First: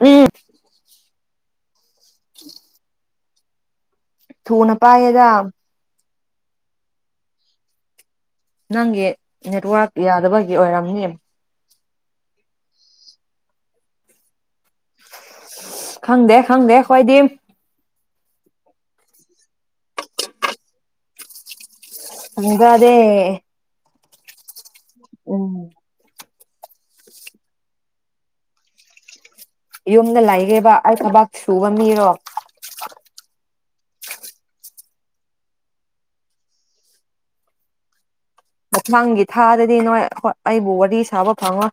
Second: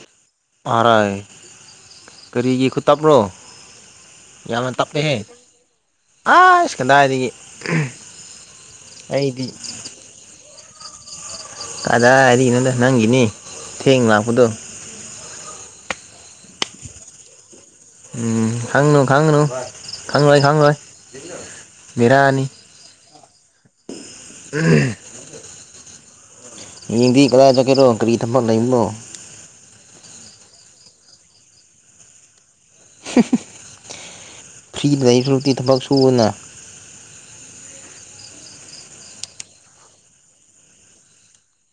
ꯎ ꯑꯔꯥꯏ ꯀꯔꯤꯒꯤ ꯈꯨꯇꯥꯥꯞꯕ꯭ꯔꯣ ꯊꯨꯅ ꯄꯑꯒ ꯑꯥ ꯏꯁꯀꯦꯟꯗꯥ ꯍꯥꯏꯔꯤꯗꯒꯤ ꯅꯪꯒꯤ ꯅꯦꯠꯋꯥꯔꯛ ꯌꯥꯗꯕꯒꯤ ꯑꯣꯏꯔꯝꯅꯤ ꯑꯗꯥ ꯍꯥꯏꯔꯤꯒꯤꯅꯣꯗ ꯅꯪꯒꯤꯅꯤ ꯊꯦꯡ ꯂꯥꯛꯄꯗꯣ ꯈꯪꯗꯦ ꯈꯪꯗꯦ ꯍꯣꯏꯗꯤ ꯎꯝ ꯈꯪꯅꯨ ꯈꯪꯅꯨ ꯈꯪꯪꯂꯣꯏ ꯈꯪꯣꯏ ꯍꯒꯥꯗꯦ ꯎꯝ ꯃꯤꯡꯗꯤ ꯀꯗꯥꯏ ꯆꯠꯀꯦꯔꯣ ꯀꯔꯤ ꯊꯝꯝꯕ ꯂꯩꯕꯅꯣ ꯌꯨꯝꯗ ꯂꯩꯒꯦꯕ ꯑꯩ ꯈꯨꯕꯥꯛ ꯁꯨꯕ ꯃꯤꯔꯣ [inaudible] ꯐ꯭ꯔꯤ ꯂꯩ ꯐꯨꯀꯤ ꯊꯕꯛ ꯁꯨꯅ ꯃꯊꯥꯡꯒꯤ ꯊꯥꯗꯗꯤ ꯅꯣꯏꯥꯏ ꯑꯩꯕꯨ ꯋꯥꯔꯤ ꯁꯥꯕ ꯐꯪꯉꯣꯏ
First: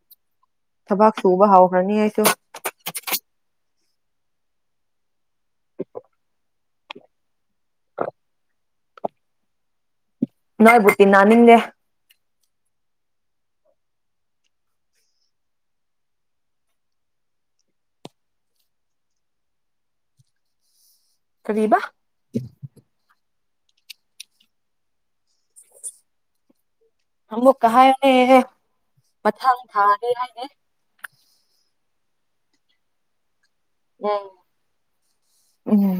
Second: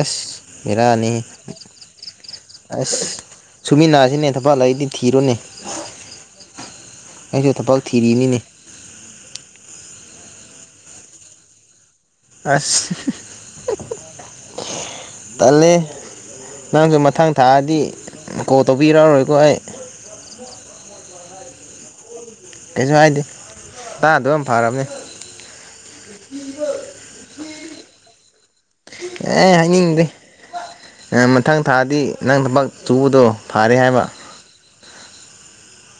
ꯑꯁ ꯕꯤꯔꯅꯤ ꯊꯕꯛ ꯁꯨꯕ ꯍꯧꯈ꯭ꯔꯅꯤ ꯑꯩꯁꯨ ꯑꯁ ꯁꯨꯃꯤꯟꯟꯅꯅꯥꯁꯤꯅꯦ ꯊꯐꯜꯂ ꯑꯩꯗꯤ ꯊꯤꯔꯣꯅꯦ ꯑꯩꯁꯨ ꯊ ꯄꯥꯎ ꯊꯤꯔꯤꯅꯤꯅꯦ ꯅꯣꯏꯣꯏꯕꯨꯇꯤꯟ ꯅꯅꯥ ꯅꯤꯡꯦ ꯑꯁ ꯇꯦ ꯅꯪꯁꯨ ꯃꯊꯥꯡ ꯊꯥꯛꯑꯗꯤ ꯀꯣꯜ ꯇꯧꯕꯤꯔꯛꯑꯔꯣꯏꯀꯣ ꯑꯩ ꯀꯗꯤꯕ ꯀꯩꯁꯨ ꯍꯥꯏꯗꯦ ꯇꯥꯗꯕꯅ ꯌꯥꯝ ꯐꯔꯕꯅꯤ ꯑꯃꯃꯕꯨ ꯀ ꯍꯥꯏ ꯑꯦ ꯍꯥꯏꯅꯤꯡꯗꯦ ꯃꯊꯪ ꯊꯥꯗꯤ ꯅꯪ ꯊꯕꯛ ꯆꯨꯕꯗꯣ ꯐꯥꯔꯦ ꯍꯥꯏꯕ ꯎꯝ ꯎꯝ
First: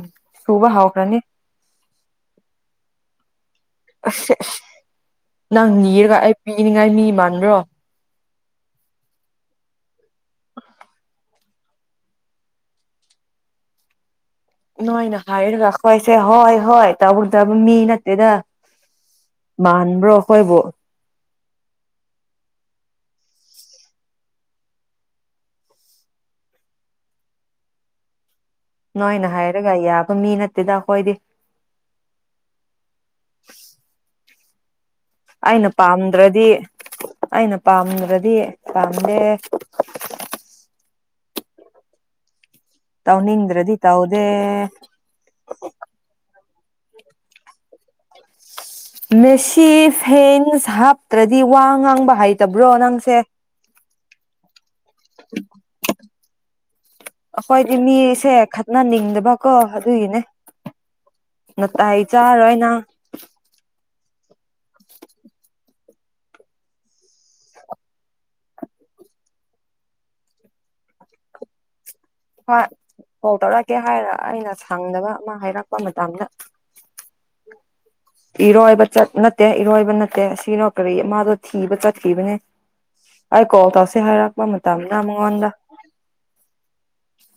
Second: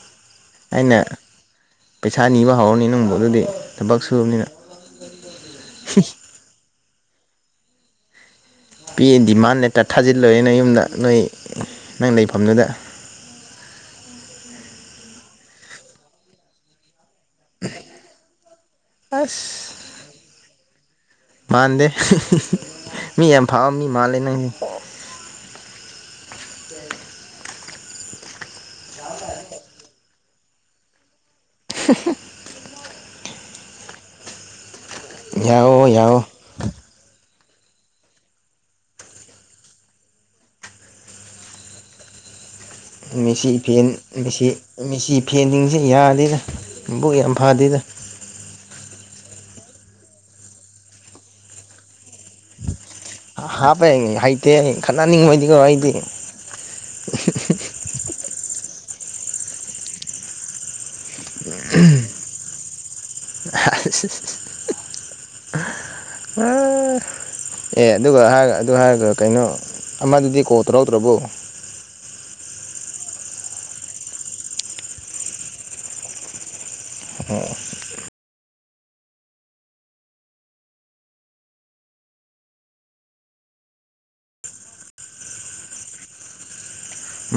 ꯁꯨꯕ ꯑꯩꯅ ꯍꯥꯥꯎꯈ꯭ꯔꯅꯦ ꯄꯩꯁꯥ ꯅꯤꯕ ꯍꯧꯔꯅꯤ ꯅꯪꯕꯨ ꯑꯗꯨꯗꯤ ꯊꯕꯛ ꯑꯁ ꯁꯨꯕꯅꯤꯅ ꯅꯪ ꯅꯤꯔꯒ ꯑꯩ ꯄꯤꯅꯤꯡꯉꯥꯏ ꯃꯤ ꯃꯥꯟꯗ꯭ꯔꯣ ꯄꯤ ꯗꯤꯃꯥꯟꯅꯦꯦꯛꯇ ꯊꯥꯖꯤꯜꯂꯣꯏ ꯅ ꯌꯨꯝꯗ ꯅꯣꯏ ꯅꯪ ꯂꯩꯐꯝꯗꯨꯗ ꯅꯣꯏꯅ ꯍꯥꯏꯔꯒ ꯈꯋꯥꯣꯏꯁꯦ ꯍꯣꯏ ꯍꯣꯏ ꯇꯥꯕꯨꯨꯔꯗꯕ ꯃꯤ ꯅꯠꯇꯦꯗ ꯑꯁ ꯃꯥꯟꯕ꯭ꯔꯈꯣꯏꯕꯨ ꯃꯥꯟꯗꯦ ꯃꯤ ꯌꯥꯝ ꯐꯥꯎ ꯃꯤ ꯃꯥꯜꯂꯦ ꯅꯪ ꯅꯣꯏꯅ ꯍꯥꯏꯔꯒ ꯌꯥꯕ ꯃꯤ ꯅꯠꯇꯦꯗ ꯑꯩꯈꯣꯏꯗꯤ [unintelligible] ꯑꯩꯅ ꯌꯥꯑꯣ ꯌꯥꯑꯣ ꯄꯥꯝꯗ꯭ꯔꯗꯤ ꯑꯩꯅ ꯄꯥꯝꯗ꯭ꯔꯗꯤ ꯄꯥꯝꯗꯦ ꯃꯦꯆꯤ ꯇꯧꯅꯤꯡꯗ꯭ꯔꯗꯤ ꯐꯦꯟ ꯇꯧꯗꯦ ꯃꯦꯆꯤ ꯐꯦꯟꯗꯤꯁꯤꯦ ꯌꯥꯗꯦꯔꯥ ꯕꯨꯛ ꯌꯥꯝ ꯐꯗꯦꯗ ꯃꯦꯁꯤ ꯐꯦꯟꯁ ꯍꯥꯞꯇ꯭ꯔꯗꯤ ꯋꯥ ꯉꯥꯡꯕ ꯍꯩꯇꯕ꯭ꯔꯣ ꯅꯪꯁꯦ ꯍꯥꯞꯄꯦ ꯍꯩꯇꯦ ꯈꯠꯍꯅꯤꯡꯕꯩꯗꯤꯀꯩꯅꯣ ꯑꯩꯗꯤ ꯑꯩꯈꯣꯏꯗꯤ ꯃꯤꯁꯦ ꯈꯠꯅꯅꯤꯡꯗꯕꯀꯣ ꯑꯗꯨꯒꯤꯅꯦ ꯅ ꯇ ꯏꯆꯔꯅ [inaudible] ꯑ ꯑꯦ ꯑꯗꯨꯒ ꯍꯥꯏꯔ ꯑꯗꯨ ꯍꯥꯏꯔꯒ ꯀꯩꯅꯣ ꯑꯃꯗꯨꯗꯤ ꯀꯣꯜ ꯇꯧꯔꯧꯗ꯭ꯔꯕꯣ ꯍꯣꯏ ꯀꯣꯜ ꯇꯧꯔꯛꯀꯦ ꯍꯥꯏꯔ ꯑꯩꯅ ꯁꯪꯗꯕ ꯑꯃ ꯍꯥꯏꯔꯛꯄ ꯃꯇꯝꯗ ꯑꯣ ꯏꯔꯣꯏꯕ ꯆꯠ ꯅꯠꯇꯦ ꯏꯔꯣꯏꯕ ꯅꯠꯇꯦ ꯑꯁꯤꯅꯣ ꯀꯔꯤ ꯃꯥꯗꯣ ꯊꯤꯕ ꯆꯠꯈꯤꯕꯅꯦ ꯑꯩ ꯀꯣ ꯇꯧꯁꯦ ꯍꯥꯏꯔꯛꯄ ꯃꯇꯝꯅ ꯃꯉꯣꯟꯗ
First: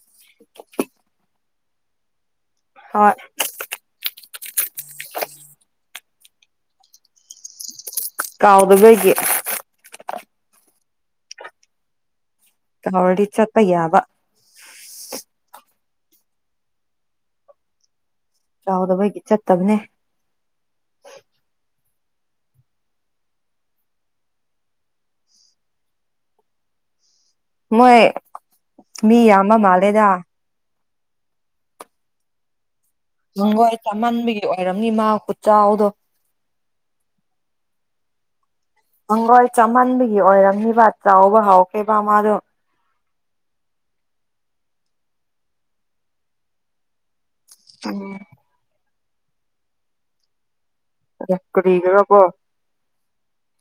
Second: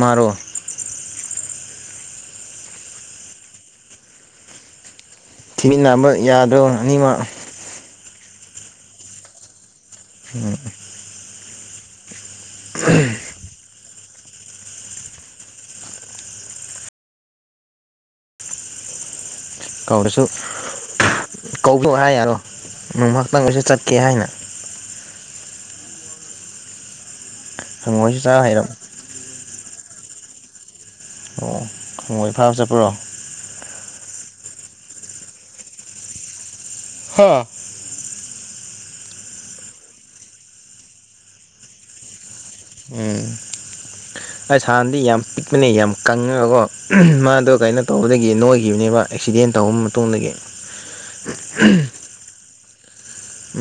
ꯃꯥꯔꯣ ꯍꯣꯏ ꯊꯤꯃꯤꯟꯅꯕ ꯌꯥꯗ꯭ꯔꯣ ꯑꯅꯤꯃꯛ ꯀꯥꯎꯗꯕꯒ ꯎꯝ ꯀꯧ ꯆꯄ ꯌꯥꯕ ꯌꯥꯥꯎꯗꯕꯩ ꯀꯔꯁꯨ ꯂꯣꯛ ꯍꯥꯏ ꯌꯥꯔꯣ ꯅꯣꯡꯍꯥꯛꯇꯪꯒꯤꯁꯨ ꯆꯠꯀꯦ ꯍꯥꯏꯅ ꯃꯣꯏ ꯍꯪꯉꯣꯏꯁꯨ ꯆꯥ ꯍꯩꯔꯝ ꯃꯤ ꯌꯥꯝꯕ ꯃꯥꯜꯂꯦꯗ ꯑꯣ ꯈꯪꯉꯣꯏ ꯏ ꯐꯥꯕ ꯆꯠꯄ꯭ꯔꯣ ꯍꯪꯒꯣꯏ ꯆꯥꯃꯟꯕꯒꯤ ꯑꯣꯏꯔꯝꯅꯤ ꯃꯥ ꯎꯆꯥꯎꯗꯣ ꯍꯣꯏ ꯍꯪꯒꯣꯏ ꯆꯃꯟꯕꯒꯤ ꯑꯣꯏꯔꯝꯅꯤꯕ ꯆꯥꯎꯕ ꯍꯥꯎꯈꯤꯕꯦꯕ ꯃꯥꯗꯣ ꯎꯝ ꯑꯩ ꯁꯥꯟꯅꯗꯤ ꯌꯥꯝ ꯄꯤꯛꯄꯅꯦ ꯌꯥꯝ ꯀꯪꯉꯕꯀꯣ ꯃꯥ ꯑꯣ ꯀꯥꯏꯣ ꯇꯧꯕꯗꯒꯤ ꯅꯣꯏꯈꯤꯕꯅꯦꯕ ꯑꯦꯛꯁꯤꯗꯦꯟ ꯇꯧ ꯃꯇꯨꯡꯗꯒꯤ ꯀꯒꯔꯄꯣ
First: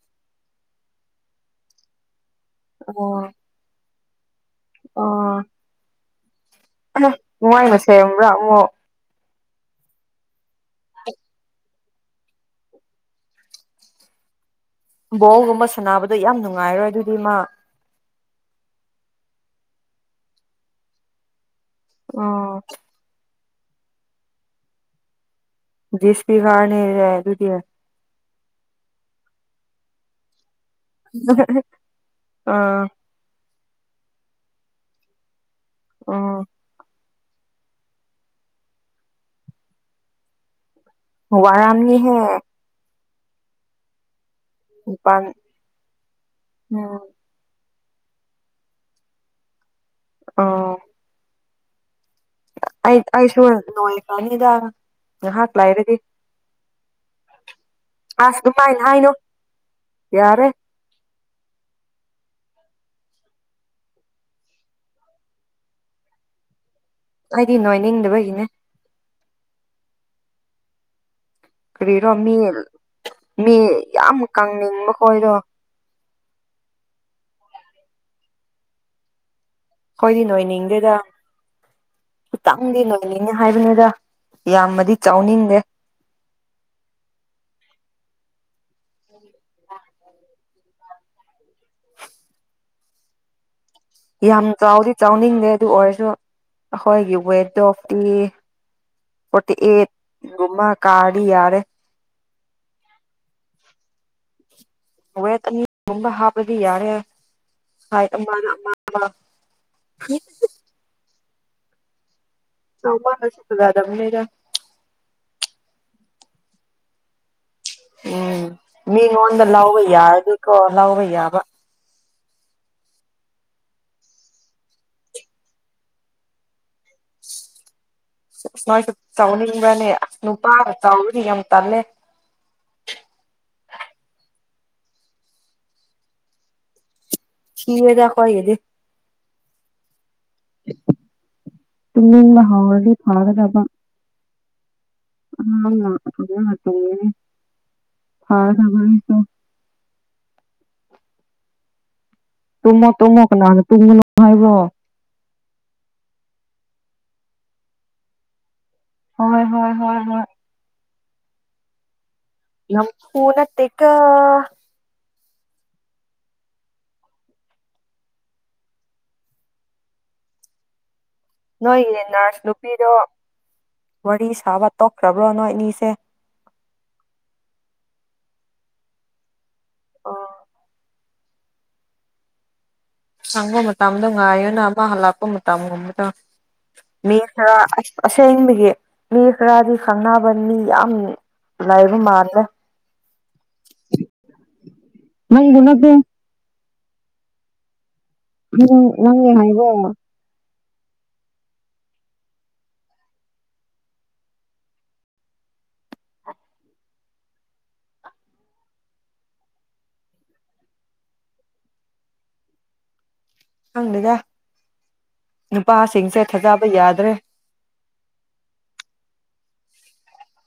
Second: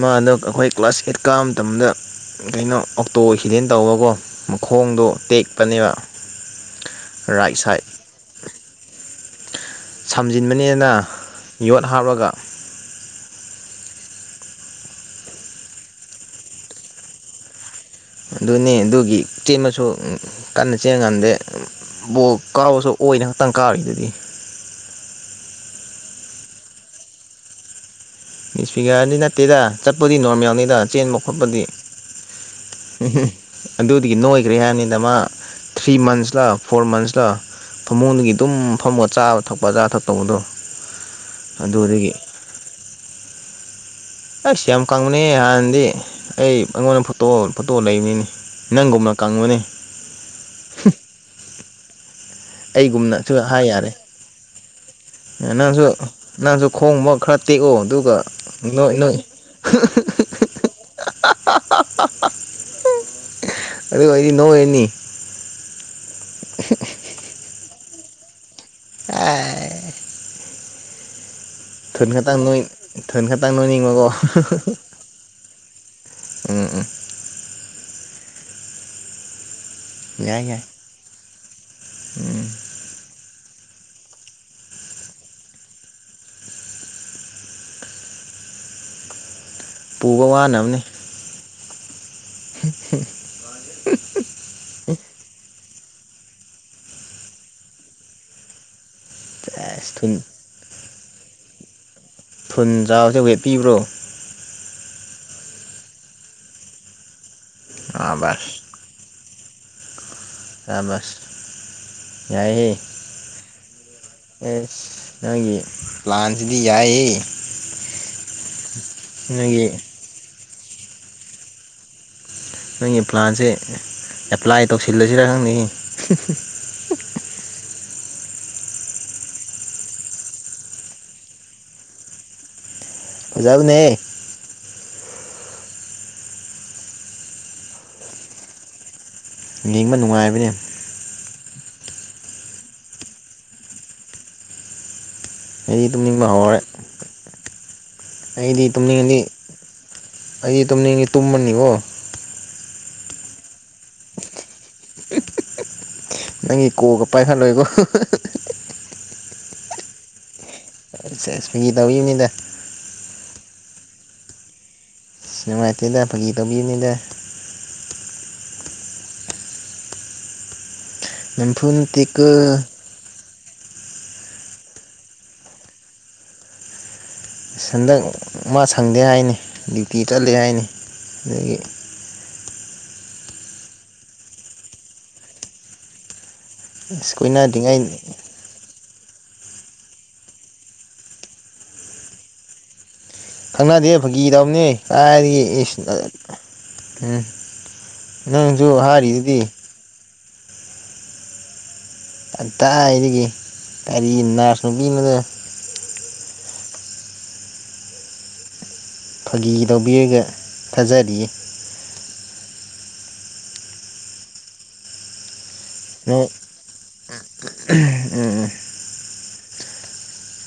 ꯃꯥꯗꯣ ꯑꯩꯈꯣꯏ ꯀ꯭ꯂꯥꯁ ꯑꯦꯠ ꯀꯥꯕ ꯃꯇꯝꯗ ꯀꯩꯅꯣ ꯑꯣ ꯑꯣꯛꯇꯣ ꯑꯦꯛꯁꯤꯗꯦꯟ ꯇꯧꯕꯀꯣ ꯈꯣꯡꯗꯨꯣ ꯇꯦꯛꯄꯅꯦꯕ ꯔꯥꯏꯠ ꯅꯨꯡꯉꯥꯏ ꯁꯥꯏꯠ ꯃꯁꯦ ꯑꯃꯥ ꯑꯃꯛ ꯁꯝꯖꯤꯟꯕꯅꯦꯅ ꯌꯣꯠ ꯍꯥꯞꯂꯒ ꯕꯣꯜꯒꯨꯝꯕ ꯁꯥꯟꯅꯕꯗꯣ ꯌꯥꯝ ꯅꯨꯡꯉꯥꯏꯔꯣꯏ ꯑꯗꯨꯗꯤ ꯃꯥ ꯑꯗꯨꯅꯦ ꯑꯗꯨꯒꯤ ꯆꯦꯟꯃꯁꯨ ꯀꯟꯅ ꯆꯦꯟꯉ ꯉꯥꯟꯗꯦ ꯕꯣ ꯑꯣ ꯀꯥꯎꯕꯁꯨ ꯑꯣꯏꯅ ꯈꯛꯇꯪ ꯀꯥꯔꯤꯗꯨꯗꯤ ꯤꯁꯄꯤꯒꯥꯔ ꯅꯩꯅ ꯌꯥ ꯑꯗꯨꯗꯤꯌꯥ ꯅꯤꯁꯄꯤꯒꯥꯥꯔꯗꯤ ꯅꯠꯇꯦꯗ ꯆꯠꯄꯗꯤ ꯅꯣꯔꯃꯦꯜꯅꯤ ꯗ ꯆꯦꯟꯕ ꯈꯣꯠꯄꯗꯤ ꯑꯥ ꯎꯝ ꯑꯗꯨꯗꯒꯤ ꯅꯣꯏꯈ꯭ꯔꯦ ꯍꯥꯏꯔꯅꯤꯗ ꯃꯥ ꯊ꯭ꯔꯤ ꯎꯝ ꯃꯟꯁꯂ ꯐꯣꯔ ꯃꯟꯁ ꯐꯃꯨꯡꯗꯒꯤ ꯑꯗꯨꯝ ꯐꯝꯃꯣꯒ ꯆꯥꯕ ꯊꯛꯄ ꯑꯆꯥ ꯊꯛꯛꯇꯧꯕꯗꯣ ꯋꯥꯔꯅꯤꯃꯤ ꯍꯦ ꯑꯁ ꯌꯥꯝ ꯀꯪꯕꯅꯦ ꯅꯤꯄꯥꯟ ꯍꯥꯟꯅꯗꯤ ꯑꯩ ꯎꯝ ꯑꯩꯉꯣꯟꯗ ꯐꯣꯠꯇꯣ ꯇꯣ ꯂꯩꯕꯅꯤꯅꯤ ꯅꯪꯒꯨꯝꯅ ꯀꯪꯉꯨꯅꯦ ꯑ ꯑꯁꯨꯃ ꯍꯥꯏ ꯅꯣ ꯌꯥꯔꯦ ꯐꯥꯅꯤꯗꯒ ꯅꯪꯁꯨ ꯅꯪꯁꯨ ꯈꯣꯡꯕ ꯈꯔ ꯇꯦꯛꯑꯣ ꯑꯗꯨꯒ ꯑꯁ ꯑꯗꯨꯃꯥꯏꯅ ꯅꯣꯏ ꯍꯥꯏꯅꯨ ꯅꯣꯏ ꯌꯥꯔꯦ ꯑꯗꯨ ꯑꯣꯏꯗꯤ ꯅꯣ ꯑꯦꯅꯤ [inaudible] ꯑꯩꯗꯤ ꯅꯣꯏ ꯅꯤꯡꯗꯕꯒꯤꯅꯦ ꯑꯦ ꯊꯟ ꯀꯔꯤꯔꯣ ꯃꯤ ꯀꯇꯪ ꯅꯣꯏ ꯊꯟ ꯈꯇꯪ ꯃꯤ ꯅꯣꯏꯃ ꯎꯝ ꯌꯥꯝ ꯀꯪꯅꯤꯡꯕ ꯈꯣꯏꯗꯣ ꯎꯝ ꯑꯩꯣꯏꯗꯤ ꯌꯥꯏ ꯌꯥꯏ ꯅꯣꯏꯅꯤꯡꯗꯦꯗ ꯈꯤꯇꯪꯗꯤ ꯅꯣꯏꯅꯤꯡꯉꯦ ꯍꯥꯏꯕꯅꯤ ꯗ ꯌꯥꯝꯃꯗꯤ ꯆꯥꯎꯅꯤꯡꯗꯦ ꯄꯨꯕ ꯋꯥꯅꯕꯅꯤ [inaudible] ꯍ ꯌꯥꯝ ꯆ ꯆꯥꯎꯥꯎꯔꯤ ꯆꯥꯎꯅꯤ ꯑꯗꯨ ꯑꯣꯏꯔꯁꯨ ꯑꯩꯈꯣꯏꯒꯤ ꯋꯦꯠ ꯗꯣꯐꯇꯤ ꯐꯠꯇꯤ ꯑꯦꯁ ꯊꯨꯟ ꯨꯃꯥ ꯀꯥꯔꯤ ꯌꯥꯔꯦ ꯊꯨꯟ ꯆꯥꯕꯁꯦ ꯋꯦꯠꯄꯤꯕ꯭ꯔꯣ ꯋꯦꯠ ꯑꯅꯤꯒꯨꯝꯕ ꯍꯥꯞꯄꯗꯤ ꯌꯥꯔꯦ ꯍꯥꯏꯠ ꯑꯥ ꯑꯃꯅ ꯑꯃ ꯑꯃ ꯍ ꯑꯕꯁ ꯌꯥꯏꯍꯦ ꯆꯥꯎꯃꯜꯂꯁꯨ ꯐꯖꯗꯕꯅꯤꯗ ꯑꯦꯁꯦ ꯂ꯭ꯂꯥꯟꯆꯗꯤ ꯌꯥꯏ ꯎꯝ ꯃꯤꯉꯣꯟꯗ ꯅꯣꯏꯒꯤ ꯂꯕ ꯌꯥꯔꯗꯤꯀꯣ ꯂꯕ ꯌꯥꯕ ꯅꯣꯏꯒꯤ ꯄ꯭ꯂꯥꯟꯁꯦ ꯑꯦꯄ꯭ꯂꯥꯏ ꯇꯧꯁꯤꯜꯂꯁꯤꯔ ꯈꯪꯅꯤꯡꯉꯤ ꯑ ꯑꯁ ꯅꯣꯏꯁꯨ ꯆꯥꯎꯅꯤꯡꯕ꯭ꯔꯅꯦ ꯑꯁ ꯅꯨꯄꯥꯒ ꯆꯥꯎꯔꯅꯤ ꯌꯥꯝ ꯇꯜꯂꯦ ꯖꯥꯎꯅꯦ ꯁꯤꯤꯔꯗꯈꯣꯌꯦꯗꯤ ꯌꯦꯡꯕ ꯅꯨꯡꯉꯥꯏꯕꯅꯤ ꯇꯃꯤ ꯃꯍ ꯍꯥꯎꯜꯗꯤ ꯐꯥꯒꯗꯕ ꯑꯩ ꯑꯉꯥꯡꯅ ꯑꯗꯨꯝ ꯅꯤꯡꯕ ꯐꯖꯅ ꯍꯧꯔꯦ ꯇꯨꯝꯒꯅꯤ ꯑꯩꯗꯤ ꯐꯥꯒꯗꯕ ꯑꯩꯁꯨ ꯇꯨꯝꯅꯤꯡꯉꯗꯤ ꯑꯩꯗꯤ ꯇꯨꯝꯅꯤꯡꯉꯗꯤ ꯇꯨꯝꯕꯅꯤꯀꯣ ꯇꯃ ꯇꯃ ꯀ ꯅ ꯇꯨꯡꯉꯕꯣ ꯅꯪꯒꯤ ꯀꯣꯛꯒ ꯄꯥꯏꯍꯜꯂꯣꯏꯀꯣ ꯍꯣꯏ ꯍꯣꯏ ꯍꯣꯏ ꯍꯣꯏ ꯁ꯭ꯋꯒꯤ ꯇꯧꯤꯕꯅꯤꯗ ꯌꯥꯝ ꯄꯨꯅꯠꯇꯦꯛ ꯀ ꯁꯥꯏꯇꯂ ꯑꯒ ꯒꯤ ꯇꯕꯤꯤꯅꯤꯂ ꯅꯝꯐꯨ ꯅꯣꯏꯌꯦ ꯅꯠꯇꯦꯀꯣ ꯅꯔꯁ ꯅꯨꯄꯤꯗꯣ ꯋꯥꯔꯤ ꯁꯥꯕ ꯇꯣꯛꯈ꯭ꯔꯕ꯭ꯔꯣ ꯅꯣꯏ ꯏꯅꯤꯁꯦ ꯍꯟꯗꯛ ꯃꯥ ꯁꯪꯗꯦ ꯍꯥꯏꯅꯤ ꯗ꯭ꯌꯨꯇꯤ ꯑꯣ ꯆꯠꯂꯦ ꯍꯥꯏꯅꯤ ꯑꯗꯒꯤ ꯁꯪꯕ ꯃꯇꯝꯗꯣ ꯉꯥꯏꯌꯅ ꯑꯃ ꯍꯜꯂꯛꯄ ꯃꯇꯝꯒꯨꯝꯕꯗ ꯑꯁ ꯃꯤ ꯊ ꯀꯣꯏꯅꯗ꯭ꯔꯤꯉꯩ ꯑꯁꯦ ꯍꯥꯏꯕꯒꯤꯦ ꯃꯤ ꯈꯔꯗꯤ ꯈꯪꯅꯕ ꯃꯤ ꯌꯥꯝ ꯂꯥꯏꯕ ꯃꯥꯜꯂꯦ ꯈꯪꯅꯗꯦ ꯐꯥꯒꯤ ꯇꯧꯅꯤ ꯀꯥꯏꯗꯒꯤ ꯅꯪꯕꯨ ꯅꯠꯇꯦ ꯎꯝ ꯅꯪꯁꯨ ꯅꯪ ꯅꯪꯒꯤ ꯍꯔꯤꯗꯨꯤꯗꯤ ꯍꯥꯏꯕ ꯑ ꯇ ꯍꯥꯏꯔꯤꯒ ꯀꯔꯤꯅꯥꯁ ꯅꯨꯨ ꯀꯅꯗꯣ ꯐꯥꯒꯤ ꯂꯧꯕꯤꯔꯒ ꯊꯥꯖꯔꯤꯌꯦ ꯍꯪꯗꯦꯗ ꯅꯨꯄꯥꯁꯤꯡꯁꯦ ꯅꯣꯏ ꯊꯥꯖꯕ ꯌꯥꯗ꯭ꯔꯦ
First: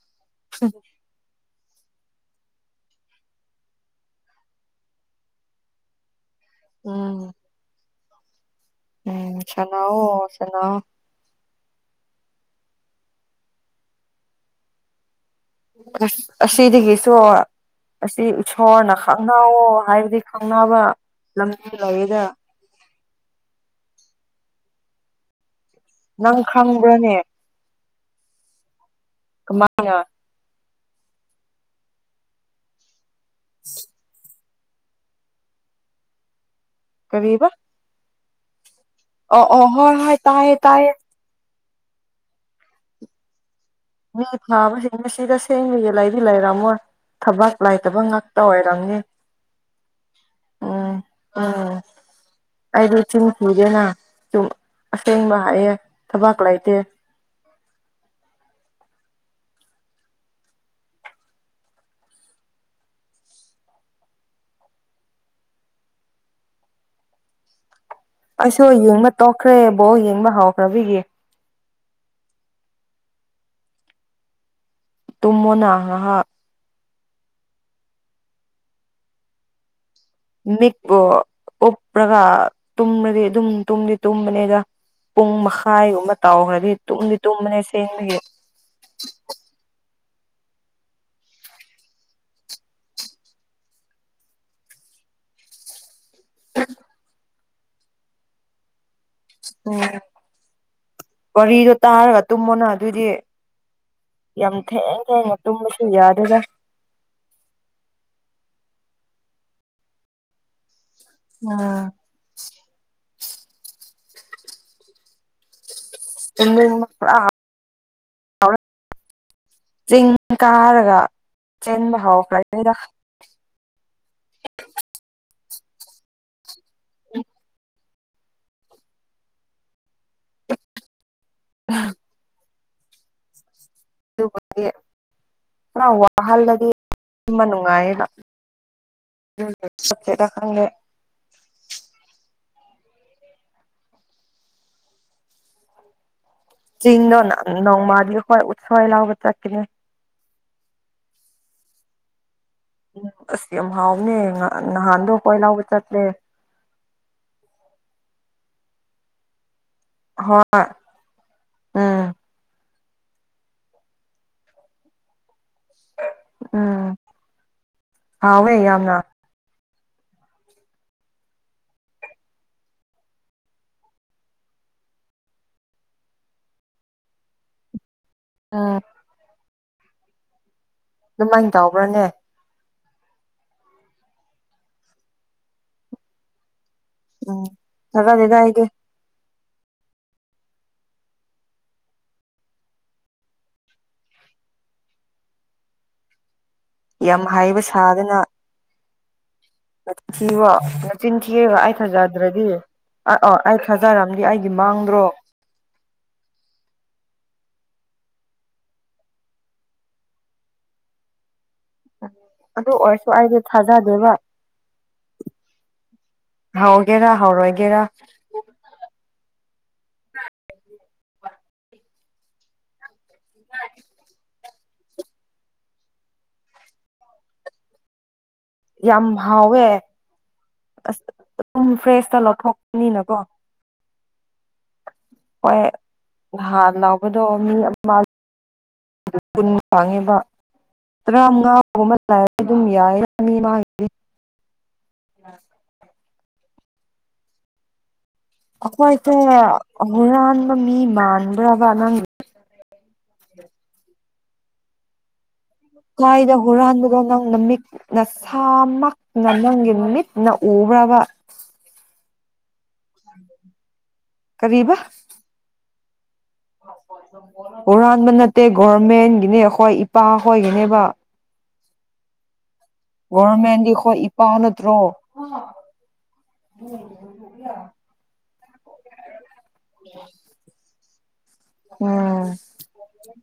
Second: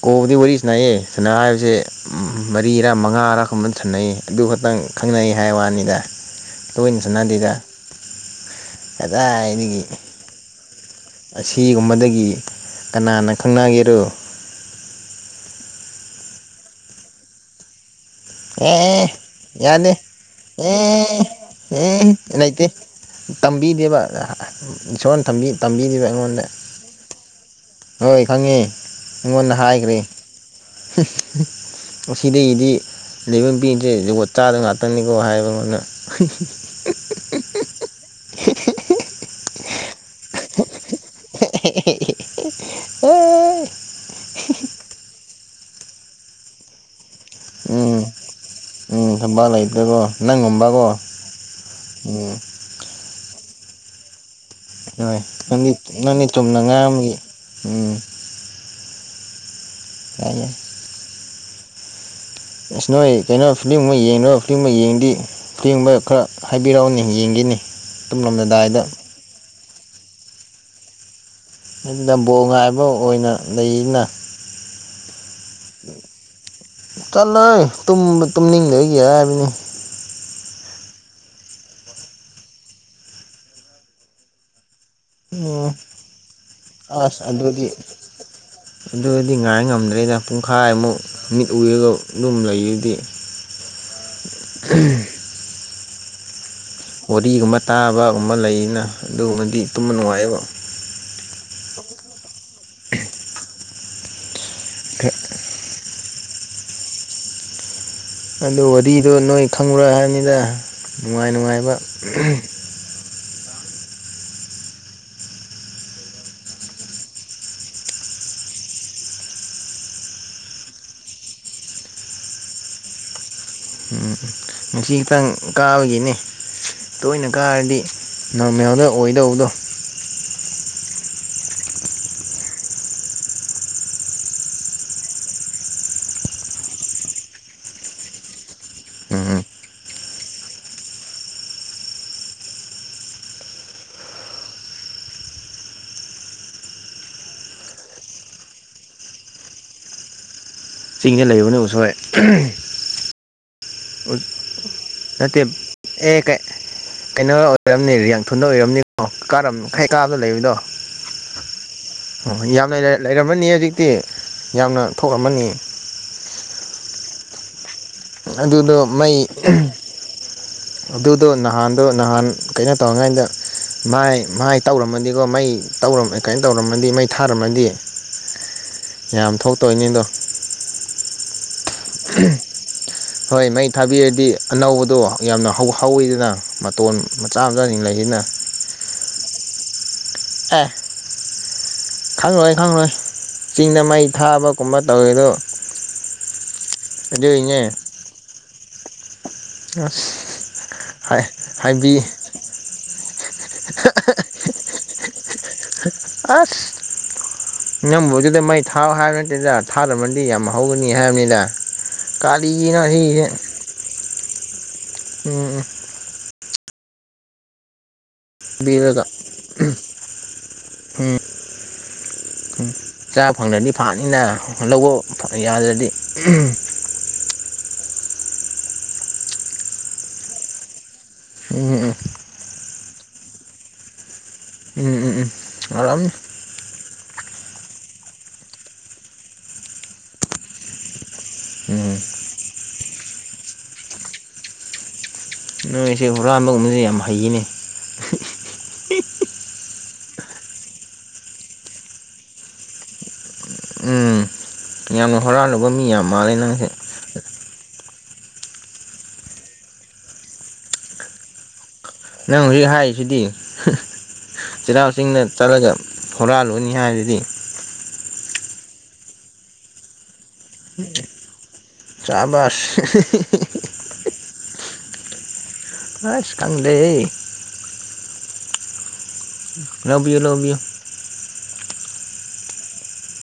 ꯀꯐꯗꯤ ꯋꯥꯔꯤ ꯁꯅꯥꯏꯑꯦ ꯁꯅꯥ ꯁꯦ ꯃꯔꯤꯔꯥ ꯃꯉꯥꯔꯥ ꯀꯨꯝꯕꯪ ꯁꯥꯟꯅꯩ ꯑꯗꯨ ꯈꯛꯇꯪ ꯈꯪꯅꯩ ꯍꯥꯏ ꯋꯥꯅꯤꯗ ꯂꯣꯏꯅ ꯎꯝ ꯁꯥꯟꯅꯗꯗ ꯎꯝ ꯀꯗꯥꯏꯗꯒꯤ ꯁꯥꯟꯅꯧꯑꯣ ꯁꯥꯟꯅꯧ ꯑꯁꯤꯒꯨꯝꯕꯗꯒꯤ ꯀꯅꯥꯅ ꯈꯪꯅꯒꯦꯔꯣ꯫ ꯑꯁ ꯑꯁꯤꯗꯒꯤꯁꯨ ꯑꯁꯤ ꯏꯁꯁꯣꯔꯅ ꯑꯦ ꯈꯪꯅꯋꫭ ꯌꯥꯗꯦ ꯍꯥꯏꯕꯗꯤ ꯈꯪꯅꯕ ꯑꯦ ꯂꯝꯕꯤ ꯑꯦ ꯂꯩꯌꯦꯗ꯫ ꯂꯩꯇꯦ ꯇꯝꯕꯤꯗꯦꯕ ꯏꯁꯣꯔ ꯇꯝꯕꯤꯗꯕ ꯅꯪ ꯑꯩꯉꯣꯟꯗ꯫ ꯈꯪꯕ꯭ꯔꯅꯦ ꯍꯣꯏ ꯈꯪꯉꯦ ꯑꯩꯉꯣꯟꯗ ꯀꯃꯥꯏꯅ ꯍꯥꯏꯈ꯭ꯔꯦ꯫ ꯑꯁꯤꯗꯒꯤꯗꯤ ꯂꯩꯐꯝ ꯄꯤꯗ꯭ꯔꯦ ꯋ ꯆꯥꯗ ꯉꯥꯛꯇꯅꯤꯀꯣ ꯍꯥꯏꯕꯉꯣꯟꯗ ꯀꯔꯤꯕ [inaudible] ꯍ ꯍ ꯇꯥꯏ ꯇꯥꯏ ꯑꯣ ꯃꯤ ꯊꯥꯕꯁꯤ ꯉꯁꯤ ꯇꯁꯦꯡꯅ ꯌꯦꯂꯥꯏꯗꯤ ꯂꯩꯔꯝꯃꯣꯏ ꯊꯕꯛ ꯂꯥꯏꯇꯕ ꯎꯝ ꯉꯥꯛꯇ ꯑꯣꯏꯔ ꯎꯝ ꯊꯕꯛ ꯂꯩꯇ꯭ꯔꯦꯀꯣ ꯎꯝ ꯅꯪꯒꯨꯝꯕꯀꯣ ꯎꯝ ꯎꯝ ꯑꯩꯔꯤꯕ ꯊ ꯁꯤꯗꯅ ꯍꯣꯏ ꯅꯪꯗꯤ ꯅꯪꯗꯤ ꯆꯨꯝꯅ ꯂꯩꯇꯦ ꯉꯥꯏ ꯑꯃꯒꯤꯒꯤ ꯎꯝ ꯇꯃꯣ ꯏꯁ ꯅꯣꯏ ꯀꯩꯅꯣ ꯐꯤꯂꯝ ꯑꯃ ꯌꯦꯡꯗꯣꯏ ꯐꯤꯂꯝ ꯑꯃ ꯌꯦꯡꯗꯤ ꯐꯤꯂꯝꯃ ꯈꯔ ꯍꯥꯏꯕꯤꯔꯛꯎꯅꯤ ꯌꯦꯡꯈꯤꯅꯤ ꯑꯩꯁꯨ ꯌꯦꯡꯕ ꯇꯣꯛꯈ꯭ꯔꯦꯕꯣ ꯌꯦꯡꯕ ꯍꯧꯥꯎꯈ꯭ꯔꯕꯤꯒꯤ ꯑꯗꯨꯅ ꯕꯣ ꯉꯥꯏꯕ ꯑꯣꯏꯅ ꯂꯩꯅ ꯇꯨꯃꯅ ꯍꯥ ꯆꯠꯂꯣꯏ ꯇꯨꯝꯅꯤꯡꯗꯒꯤ ꯍꯥꯏꯕꯅꯤ ꯃꯤꯛꯄꯨ ꯎꯞꯔꯒ ꯇꯨꯝꯕꯗꯤ ꯑꯗꯨꯝ ꯇꯨꯝꯗꯤ ꯇꯨꯝꯕꯅꯤꯗ ꯄꯨꯡ ꯎꯝ ꯃꯈꯥꯏꯒꯨꯝꯕ ꯇꯥꯎꯈ꯭ꯔꯗꯤ ꯇꯨꯝꯗꯤ ꯑꯁ ꯇꯨꯝꯕꯅꯦ ꯑꯗꯨꯗꯤ ꯁꯦꯡꯒꯤ ꯑꯗꯨꯗꯤ ꯉꯔ ꯉꯝꯗ꯭ꯔꯦꯗ ꯄꯨꯡꯈꯥꯏꯃꯨꯛ ꯃꯤꯠ ꯎꯏꯔꯒ ꯑꯗꯨꯝ ꯂꯩꯔꯗꯤ꯫ [inaudible] ꯋꯥꯔꯤꯒꯨꯝꯕ ꯇꯥꯕꯒꯨꯝꯕ ꯂꯩꯅ ꯑꯗꯨꯒꯨꯝꯕꯗꯤ ꯎꯝ ꯇꯨꯝꯕ ꯅꯨꯡꯉꯥꯏꯌꯦꯕ꯫ ꯋꯥꯔꯤꯗꯣ ꯇꯥꯔꯒ ꯇꯨꯝꯑꫭꯅ ꯑꯗꯨꯏꯗꯤ꯫ ꯌꯥꯝ ꯊꯦꯡ ꯊꯦꯡꯅ ꯇꯨꯝꯕꯁꯨ ꯌꯥꯗꯦꯗ꯫ ꯑꯗꯨ ꯋꯥꯔꯤꯗꯣ ꯅꯣꯏ ꯈꯪꯉꯨꯔ ꯍꯥꯏꯅꯤꯗ ꯅꯨꯡꯉꯥꯏ ꯅꯨꯡꯉꯥꯏꯕ꯫ [unintelligible] ꯆꯤꯡ ꯀꯥꯔꯒ ꯆꯦꯟꯕ ꯍꯧꯎꯈ꯭ꯔꯒꯦꯗ꯫ ꯉꯁꯤ ꯈꯤꯇꯪ ꯀꯥꯕꯒꯤꯅꯦ ꯇꯣꯏꯅ ꯀꯥꯔꯗꯤ ꯅꯣꯡꯃꯦꯌꯥꯝꯗ ꯑꯣꯏꯗꯧꯕꯗꯣ [unintelligible] ꯑꯗꯨꯕꯨꯒꯤ ꯈꯔ ꯋꯥꯍꯜꯂꯗꯤ ꯇꯨꯝꯚ ꯅꯨꯡꯉꯥꯏꯌꯦꯕ꯫ ꯎꯝ [unintelligible] [unintelligible] ꯆꯤꯡꯅ ꯅꯧꯃꯥꯗꯤ ꯍ ꯎꯠꯁꫭꯏ ꯂꯑꯡꯧꯕ ꯆꯠꯀꯤꯅꯤ꯫ ꯆꯤꯡꯗ ꯂꯩꯕꯅꯤ ꯎꯁꯣꯏ ꯎ ꯑꯁ ꯌꯥꯝ ꯍꯥꯎꯕꯅꯦ ꯅꯍꯥꯟꯗꯣ ꯅꯠꯇꯦ ꯀꯣꯏ ꯂꯥꯎꯕ ꯆꯠꯂꯦ꯫ ꯑꯦ ꯀꯩꯅꯣ ꯑꯣꯏꯔꯝꯅꯤ ꯔꯤꯌꯥꯡꯊꯨꯗ ꯑꯣꯏꯔꯕꯝꯅꯤꯀꯣ ꯀꯥꯔꯝ ꯍꯩ ꯀꯥꯕꯅ ꯂꯩꯕꯗꯣ ꯍꯣꯏ ꯎꯝ ꯑꯣ ꯌꯥꯝ ꯂꯩꯔꯦ꯫ ꯂꯩꯔꯝꯃꯅꯤ ꯍꯧꯖꯤꯛꯇꯤ ꯌꯥꯝꯅ ꯊꯣꯛꯔꯝꯃꯅꯤ꯫ ꯎꯝ꯫ ꯍꯥꯎꯋꯦ ꯑꯗꯨꯗꫭ ꯌꯥꯝꯅ ꯃꯩ ꯑꯗꯨꯗꯣ ꯅꯍꯥꯟꯗꯣ ꯅꯍꯥꯟ ꯀꯩꯅꯣ ꯇꯧꯔꯤꯉꯩꯗ ꯃꯥꯏ ꯃꯥꯏ ꯇꯧꯔꯝꯃꯗꯤꯀꯣ ꯃꯩ ꯇꯧꯔꯝ ꯀꯥꯏ ꯇꯧꯔꯝꯃꯗꯤ ꯃꯩ ꯊꯥꯔꯝꯃꯗꯤ ꯑꯥ꯫ ꯌꯥꯝ ꯊꯣꯛꯇꯣꯏꯅꯤꯗꯣ꯫ ꯑꯗꯨꯃꯥꯏꯅ ꯇꯥꯎꯕ꯭ꯔꯥꯅꯦ꯫ ꯍꯣꯏ ꯃꯩ ꯊꯥꯕꯤꯔꯗꯤ ꯑꯅꯧꯕꯗꯣ ꯌꯥꯝꯅ ꯍꯧ ꯍꯧꯋꯤꯗꯅ꯫ ꯃꯇꯣꯟ ꯃꯆꯥ ꯎꯝ ꯃꯆꯥꯁꯤꯡ ꯂꯩꯁꯤꯅ ꯊꯥꯖꯗꯦꯗ ꯑꯩꯗꯤ ꯑꯦ ꯈꯪꯂꯉꯣꯏ ꯈꯪꯂꯣꯏ ꯆꯤꯡꯗ ꯃꯩ ꯊꯥꯕꯒꯨꯝꯕ ꯇꯧꯋꯦꯗꯣ ꯌꯥꯝ ꯍꯥꯏꯕ ꯁꯥꯗꯅ ꯑꯁ ꯊꯤ ꯋꯥ ꯅ ꯡꯆꯤꯟꯊꯤꯔ ꯑꯩ ꯍꯥꯏꯕꯤ ꯊꯖꯗ꯭ꯔꯗꯤ꯫ ꯑ ꯑꫭ ꯑꯩ ꯊꯥꯖꯔꯝꯗꯤ ꯑꯩꯒꯤ ꯃꯥꯡꯗ꯭ꯔꯣ꯫ ꯑꯁ ꯅꯝꯕꯨꯗꯤꯗ ꯃꯩ ꯊꯥꯑꫭ ꯍꯥꯏꯕ ꯅꯠꯇꯦꯗ ꯊꯥꯗꯝꯃꯗꯤ ꯌꯥꯝ ꯍꯧꯒꯅꯤ ꯍꯥꯏꯕꯅꯤꯗ꯫ ꯑꯗꯨ ꯀꯥꯂꯤꯒꯤꯅ ꯑꯣꯏꯔꯁꯨ ꯍꯤꯒꯦ꯫ ꯑꯩꯗꯤ ꯊꯥꯖꯗꯦꯕ ꯎꯝ꯫ ꯍꯥꯎꯒꯦꯔꯥ ꯍꯥꯎꯔꯣꯏꯒꯦꯔꯥ꯫ ꯕꯤꯔꯒ ꯎꯝ ꯎ ꯆꯥꯛ ꯐꯪꯗ꯭ꯔꯗꯤ ꯐꯥꯅꯤꯅ ꯂꯧꯕ ꯌꯥꯗ꯭ꯔꯗꯤ꯫ ꯌꯥꯝ ꯍꯥꯎꯋꯦ ꯑꯁ ꯑꯗꯨꯝ ꯎꯝ ꯐ꯭ꯔꯦꯁꯇ ꯂꯧꯊꯣꯛ ꯅꯤꯅꯀꯣ ꯎꯝ ꯎꯝ ꯎꯝ ꯎꯝ ꯍꯣꯏ ꯌꯥꯔꯝꯅꯤ ꯂꯍꯥꯟ ꯂ ꯄꯗꯣ ꯃꯤ ꯑꯃ ꯀ ꯐꯥꯡꯉꯤꯕ ꯇꯔꯥꯃꯉꯥꯥꯒꯨꯝꯕ ꯎꯝ ꯂꯩꯔ ꯑꯗꯨꯝ ꯌꯥꯏꯅꯤ ꯃꯥꯒꯤꯗꯤ꯫ ꯅꯣꯏꯁꯦ ꯍꯨꯔꯥꯟꯕꯒꯨꯝꯕꯁꯦ ꯌꯥꯝ ꯍꯩꯌꯦꯅꯦ꯫ ꯈꯣꯏꯁꯦ ꯍꯨꯔꯥꯟꯕ ꯃꯤ ꯃꯥꯟꯕ꯭ꯔꯕ ꯅꯪꯒꯤ ꯎꯝ ꯌꯥꯅꯣ ꯀꯥꯏꯗ ꯍꯔꯍꯟꯒ ꯅ ꯅꯃꯤꯛ ꯅꯁꯥꯃꯛꯅ ꯅꯪꯒꯤ ꯅꯨꯃꯤꯠꯅ ꯎꯕ꯭ꯔꯕ ꯅꯪ ꯍꯧꯖꯤꯛ ꯍꯥꯏꯔꯤꯁꯤꯗꯤ ꯀꯔꯤꯕ ꯆꯩꯤꯜꯔꯥꯎ ꯆꯤꯡꯗ ꯆꯠꯂꯒ ꯍꯨꯔꯥꯜꯂꯨꯅꯤ ꯍꯥꯏꯗꯨꯗꯤ ꯍꯨꯔꯥꯟꯕ ꯅꯠꯇꯦ ꯒꯔꯃꯦꯟꯒꯤꯅꯦ ꯑꯩꯈꯣꯏ ꯏꯄꯥꯈꯣꯏꯒꯤꯅꯦꯕ ꯆꯥꯕꯁ ꯒꯔꯃꯦꯟꯗꯤꯈꯣꯏ ꯏꯄꯥꯥꯎ ꯅꯠꯇ꯭ꯔꯣ ꯑꯁꯀꯪꯗ ꯂꯕꯤꯌꯣ ꯂꯕꯤꯌꯣ ꯎꯝ